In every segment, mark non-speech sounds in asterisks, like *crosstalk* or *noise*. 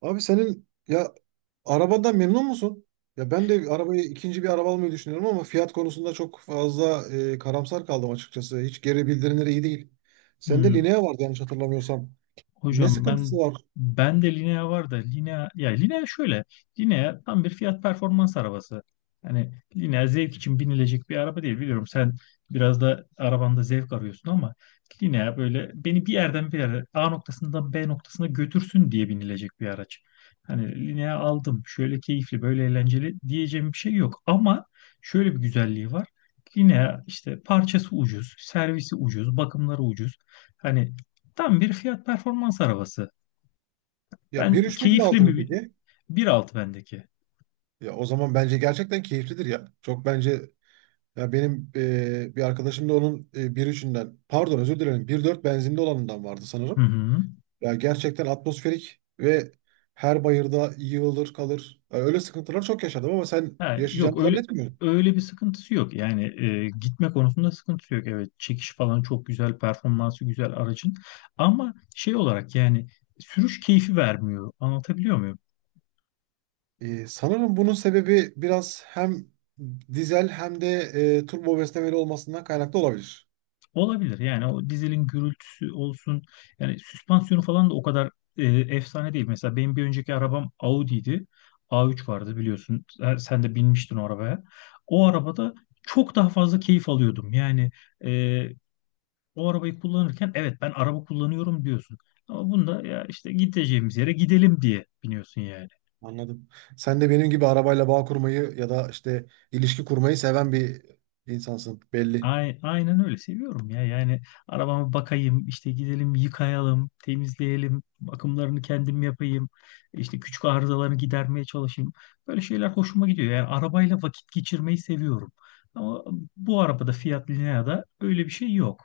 Abi senin ya arabadan memnun musun? Ya ben de arabayı ikinci bir araba almayı düşünüyorum ama fiyat konusunda çok fazla karamsar kaldım açıkçası. Hiç geri bildirimleri iyi değil. Sende Hmm, Linea vardı yanlış hatırlamıyorsam. Ne hocam, sıkıntısı ben var? ben de Linea var da Linea ya Linea şöyle Linea tam bir fiyat performans arabası. Hani Linea zevk için binilecek bir araba değil, biliyorum. Sen biraz da arabanda zevk arıyorsun, ama Linea böyle beni bir yerden bir yere, A noktasından B noktasına götürsün diye binilecek bir araç. Hani Linea aldım, şöyle keyifli, böyle eğlenceli diyeceğim bir şey yok, ama şöyle bir güzelliği var. Linea işte parçası ucuz, servisi ucuz, bakımları ucuz. Hani tam bir fiyat performans arabası. Ya Ben 1.3 mi keyifli 1.6 mı mi? Peki? 1.6 bendeki. Ya o zaman bence gerçekten keyiflidir ya. Çok bence ya benim bir arkadaşım da onun bir üçünden pardon özür dilerim bir dört benzinli olanından vardı Hı sanırım. hı. Ya gerçekten atmosferik ve her bayırda yığılır kalır. Ya öyle sıkıntılar çok yaşadım ama sen Ha, yok, yaşayacağını öyle zannetmiyorum. öyle bir sıkıntısı yok. Yani gitme konusunda sıkıntısı yok. Evet, çekiş falan çok güzel, performansı güzel aracın. Ama şey olarak yani sürüş keyfi vermiyor. Anlatabiliyor muyum? Sanırım bunun sebebi biraz hem dizel hem de turbo beslemeli olmasından kaynaklı olabilir. Olabilir yani, o dizelin gürültüsü olsun, yani süspansiyonu falan da o kadar efsane değil. Mesela benim bir önceki arabam Audi'ydi. A3 vardı, biliyorsun. Sen de binmiştin o arabaya. O arabada çok daha fazla keyif alıyordum. Yani e, o arabayı kullanırken evet ben araba kullanıyorum diyorsun. Ama bunda ya işte gideceğimiz yere gidelim diye biniyorsun yani. Anladım. Sen de benim gibi arabayla bağ kurmayı ya da işte ilişki kurmayı seven bir insansın belli. Aynen öyle seviyorum ya yani, arabama bakayım işte, gidelim yıkayalım temizleyelim, bakımlarını kendim yapayım, işte küçük arızalarını gidermeye çalışayım, böyle şeyler hoşuma gidiyor yani, arabayla vakit geçirmeyi seviyorum, ama bu arabada, Fiat Linea'da öyle bir şey yok.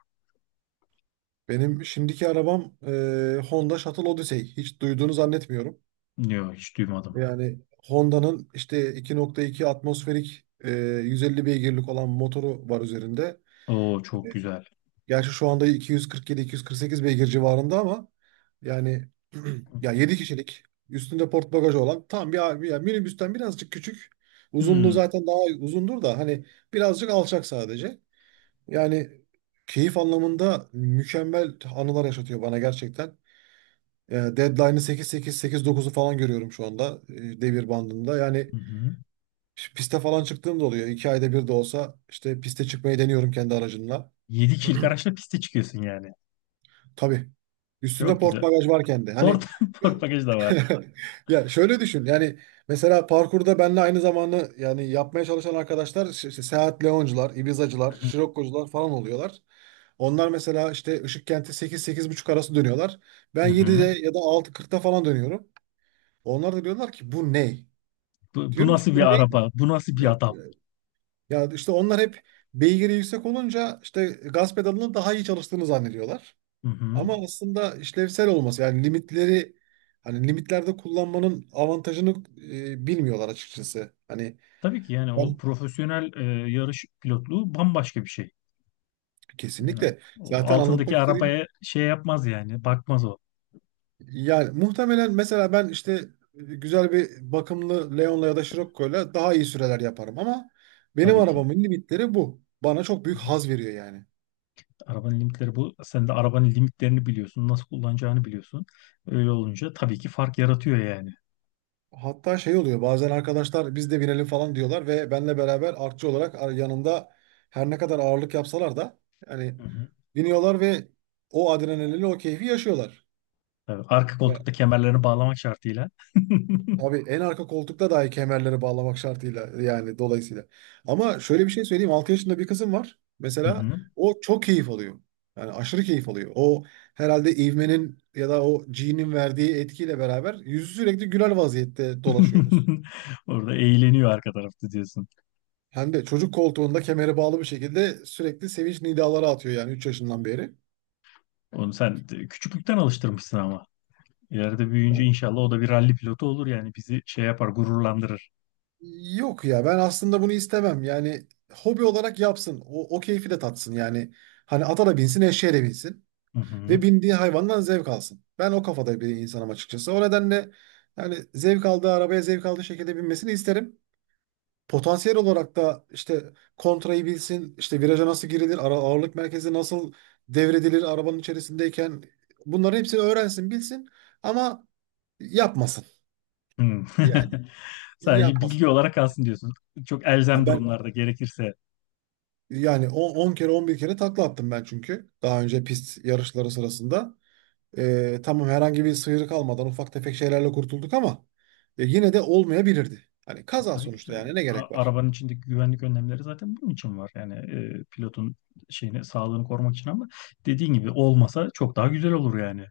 Benim şimdiki arabam Honda Shuttle Odyssey. Hiç duyduğunu zannetmiyorum. Yok, hiç duymadım. Yani Honda'nın işte 2.2 atmosferik 150 beygirlik olan motoru var üzerinde. Oo, çok güzel. Gerçi şu anda 247-248 beygir civarında ama yani *clears throat* ya 7 kişilik üstünde port bagajı olan tam bir minibüsten birazcık küçük. Uzunluğu Hmm. zaten daha uzundur da hani birazcık alçak sadece. Yani keyif anlamında mükemmel anılar yaşatıyor bana gerçekten. Deadline'ı 8-8-8-9'u falan görüyorum şu anda devir bandında. Yani Hı hı. İşte piste falan çıktığım da oluyor. İki ayda bir de olsa işte piste çıkmayı deniyorum kendi aracımla. 7 kişilik araçla piste çıkıyorsun yani. Tabii. Üstünde Çok port güzel. bagaj varken de. Ford, Hani *laughs* Ford bagaj da var. *laughs* ya şöyle düşün. Yani mesela parkurda benle aynı zamanda yani yapmaya çalışan arkadaşlar işte Seat Leoncular, Ibizacılar, Hı hı. Scirocco'cular falan oluyorlar. Onlar mesela işte Işıkkent'e 8 buçuk arası dönüyorlar. Hı Ben 7'de hı. ya da 6.40'da falan dönüyorum. Onlar da diyorlar ki bu ne? Bu Diyorum ki nasıl bu bir ne? araba? Bu nasıl bir Ya, adam? Ya, işte onlar hep beygiri yüksek olunca işte gaz pedalını daha iyi çalıştığını zannediyorlar. Hı hı. Ama aslında işlevsel olması yani limitleri hani limitlerde kullanmanın avantajını bilmiyorlar açıkçası. Hani Tabii ki yani o ben profesyonel yarış pilotluğu bambaşka bir şey. Yani kesinlikle o zaten altındaki anlatmak istediğim arabaya şey yapmaz yani, bakmaz o, yani muhtemelen mesela ben işte güzel bir bakımlı Leon'la ya da Scirocco'yla daha iyi süreler yaparım ama benim tabii ki. arabamın limitleri bu. Bana çok Hı büyük hı. haz veriyor yani. Arabanın limitleri bu. Sen de arabanın limitlerini biliyorsun, nasıl kullanacağını biliyorsun. Öyle olunca tabii ki fark yaratıyor yani. Hatta şey oluyor bazen arkadaşlar biz de binelim falan diyorlar ve benle beraber artçı olarak yanında her ne kadar ağırlık yapsalar da yani Hı hı. biniyorlar ve o adrenalini o keyfi yaşıyorlar. Tabii, arka Ya, koltukta kemerlerini bağlamak şartıyla. *laughs* tabii en arka koltukta dahi kemerleri bağlamak şartıyla yani dolayısıyla. Ama şöyle bir şey söyleyeyim 6 yaşında bir kızım var Hı mesela hı. o çok keyif alıyor. Yani aşırı keyif alıyor. O herhalde ivmenin ya da o G'nin verdiği etkiyle beraber yüzü sürekli güler vaziyette dolaşıyoruz. *laughs* Orada eğleniyor arka tarafta diyorsun. Hem de çocuk koltuğunda kemere bağlı bir şekilde sürekli sevinç nidaları atıyor yani 3 yaşından beri. Onu sen küçüklükten alıştırmışsın ama. İleride büyüyünce Yani inşallah o da bir ralli pilotu olur yani, bizi şey yapar, gururlandırır. yok ya ben aslında bunu istemem. Yani hobi olarak yapsın. O keyfi de tatsın yani. Hani ata da binsin, eşeğe de binsin. Hı Ve hı. bindiği hayvandan zevk alsın. Ben o kafada bir insanım açıkçası. O nedenle yani zevk aldığı arabaya zevk aldığı şekilde binmesini isterim. Potansiyel olarak da işte kontrayı bilsin, işte viraja nasıl girilir, ara ağırlık merkezi nasıl devredilir arabanın içerisindeyken bunların hepsini öğrensin, bilsin ama yapmasın. Hı. Yani *laughs* Sadece yapmasın. bilgi olarak kalsın diyorsun. Çok Ha elzem ben durumlarda gerekirse. yani 10 kere 11 kere takla attım ben çünkü daha önce pist yarışları sırasında. Tamam herhangi bir sıyrık almadan ufak tefek şeylerle kurtulduk ama yine de olmayabilirdi. Hani kaza Tabii ki sonuçta canım. yani ne gerek var? Arabanın içindeki güvenlik önlemleri zaten bunun için var. Yani pilotun şeyini, sağlığını korumak için, ama dediğin gibi olmasa çok daha güzel olur yani.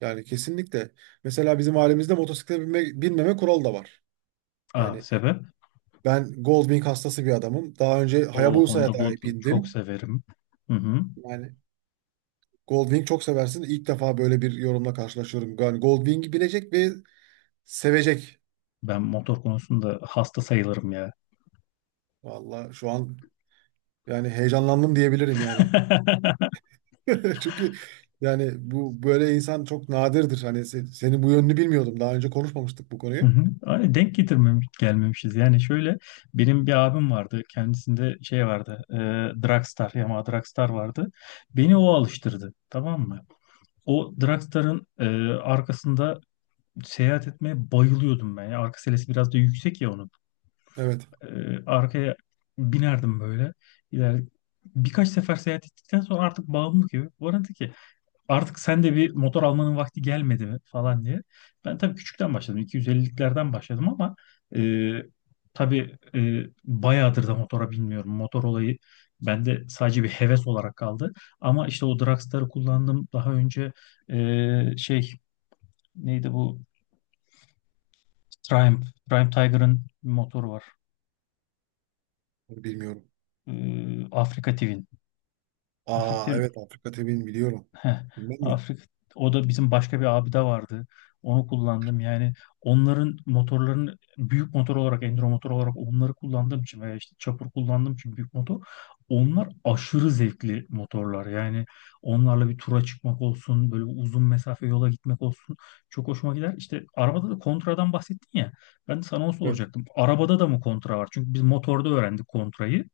Yani kesinlikle. Mesela bizim ailemizde motosiklete binme, binmeme kuralı da var. Aa, Yani sebep? ben Goldwing hastası bir adamım. Daha önce O Honda Hayabusa'ya da Goldwing çok bindim. severim. Hı hı. Yani Goldwing çok seversin. İlk defa böyle bir yorumla karşılaşıyorum. Yani Goldwing'i bilecek ve sevecek. Ben motor konusunda hasta sayılırım ya. Valla şu an yani heyecanlandım diyebilirim yani. *laughs* *laughs* Çünkü yani bu böyle insan çok nadirdir. Hani senin bu yönünü bilmiyordum. Daha önce konuşmamıştık bu Hı konuyu. hı. Ay, denk getirmemiş, gelmemişiz. Yani şöyle, benim bir abim vardı. Kendisinde şey vardı. Dragstar, Yamaha Dragstar vardı. Beni o alıştırdı. Tamam mı? O Dragstar'ın arkasında seyahat etmeye bayılıyordum ben. Ya, arka selesi biraz da yüksek ya onun. Evet, E, Arkaya binerdim böyle. İler, Birkaç sefer seyahat ettikten sonra artık bağımlı gibi. Bana dedi ki artık sen de bir motor almanın vakti gelmedi mi falan diye. Ben tabii küçükten başladım. 250'liklerden başladım, ama e, tabii bayağıdır da motora binmiyorum. Motor olayı bende sadece bir heves olarak kaldı. Ama işte o Dragstar'ı kullandım. Daha önce şey neydi bu? Triumph. Triumph Tiger'ın bir motoru var. bunu bilmiyorum. E, Afrika Twin. Afrika Aa evet Afrika tebirini biliyorum. Heh, Bilmem mi? Afrika, o da bizim başka bir abi de vardı. Onu kullandım. Yani onların, motorların, büyük motor olarak, enduro motor olarak onları kullandığım için, veya işte çapur kullandığım için büyük motor. Onlar aşırı zevkli motorlar. Yani onlarla bir tura çıkmak olsun, böyle uzun mesafe yola gitmek olsun, çok hoşuma gider. İşte arabada da kontradan bahsettin ya. Ben de sana onu Evet. soracaktım. Arabada da mı kontra var? Çünkü biz motorda öğrendik kontrayı.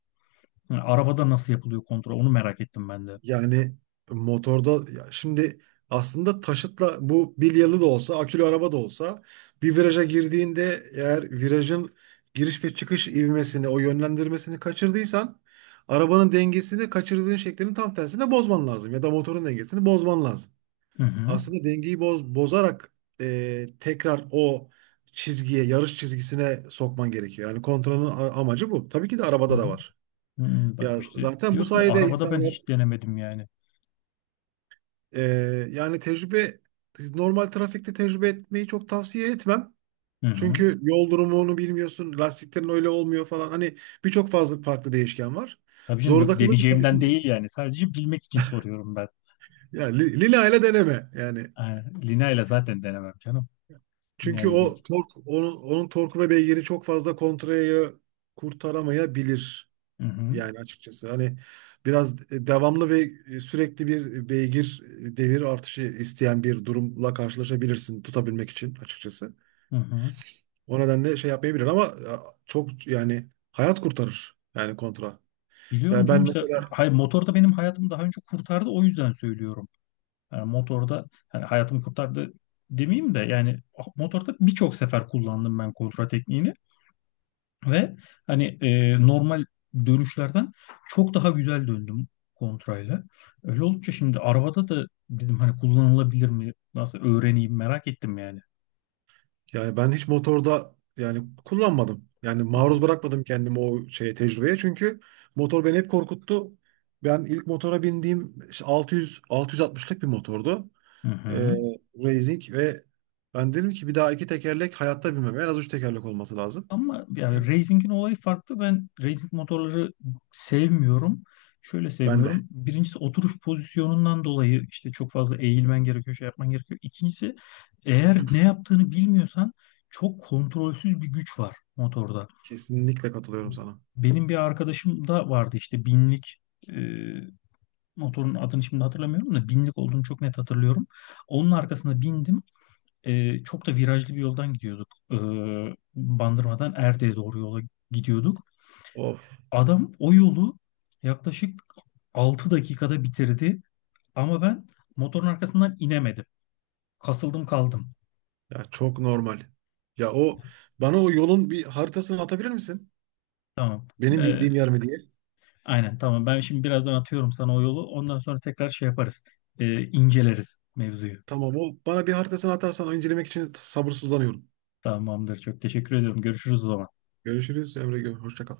Yani arabada nasıl yapılıyor kontra? Onu merak ettim ben de. Yani motorda ya şimdi aslında taşıtla bu bilyalı da olsa akülü araba da olsa bir viraja girdiğinde eğer virajın giriş ve çıkış ivmesini o yönlendirmesini kaçırdıysan arabanın dengesini kaçırdığın şeklinin tam tersine bozman lazım ya da motorun dengesini bozman lazım. Hı hı. Aslında dengeyi bozarak tekrar o çizgiye yarış çizgisine sokman gerekiyor. Yani kontrolün amacı bu. Tabii ki de Hı arabada da hı. var. Bak Ya işte zaten bu diyorum ya, sayede arabada ben insanlar hiç denemedim yani. Ee, yani tecrübe normal trafikte tecrübe etmeyi çok tavsiye etmem. Hı hı. Çünkü yol durumunu bilmiyorsun, lastiklerin öyle olmuyor falan. Hani birçok fazla farklı değişken var. Tabii canım, Zorunda yok kalınca tabii deneyeceğimden ki değil yani. Sadece bilmek için soruyorum ben. yani Lina ile deneme yani. Yani, Lina ile zaten denemem canım. Çünkü Lina'yı geç. o tork onun torku ve beygiri çok fazla kontrayı kurtaramayabilir Hı hı. yani açıkçası. Hani biraz devamlı ve sürekli bir beygir devir artışı isteyen bir durumla karşılaşabilirsin tutabilmek için açıkçası. Hı hı. O nedenle şey yapmayabilir ama ya, çok yani hayat kurtarır yani kontra. Biliyorum Yani canım, ben işte mesela hayır, motor da benim hayatımı daha önce kurtardı, o yüzden söylüyorum. Yani motorda hani hayatımı kurtardı demeyeyim de yani, motorda birçok sefer kullandım ben kontra tekniğini. Ve hani, normal dönüşlerden çok daha güzel döndüm kontrayla. Öyle olunca şimdi arabada da dedim, hani kullanılabilir mi? Nasıl öğreneyim merak ettim yani. yani ben hiç motorda yani kullanmadım. Yani Hı hı. maruz bırakmadım kendimi o şeye tecrübeye çünkü motor beni hep korkuttu. Ben ilk motora bindiğim işte 600 660'lık bir motordu. Hı Ee, hı. Racing ve ben dedim ki bir daha iki tekerlek hayatta binmem. En az üç tekerlek olması lazım. Ama yani Çünkü racing'in olayı farklı. Ben racing motorları sevmiyorum. Şöyle ben de sevmiyorum. Birincisi, oturuş pozisyonundan dolayı işte çok fazla eğilmen gerekiyor, şey yapman gerekiyor. İkincisi, eğer ne yaptığını bilmiyorsan, çok kontrolsüz bir güç var motorda. kesinlikle katılıyorum sana. Benim bir arkadaşım da vardı, işte binlik, e, motorun adını şimdi hatırlamıyorum da binlik olduğunu çok net hatırlıyorum. Onun arkasına bindim. Çok da virajlı bir yoldan gidiyorduk. Bandırma'dan Erde'ye doğru yola gidiyorduk. Of. Adam o yolu yaklaşık 6 dakikada bitirdi, ama ben motorun arkasından inemedim. Kasıldım kaldım. Ya çok normal. Ya o bana o yolun bir haritasını atabilir misin? Tamam. Benim bildiğim E, yer mi diye. aynen tamam. Ben şimdi birazdan atıyorum sana o yolu. Ondan sonra tekrar şey yaparız. İnceleriz mevzuyu. Tamam o bana bir haritasını atarsan incelemek için sabırsızlanıyorum. Tamamdır. Çok teşekkür ediyorum. Görüşürüz o zaman. Görüşürüz Emre. Hoşça kal.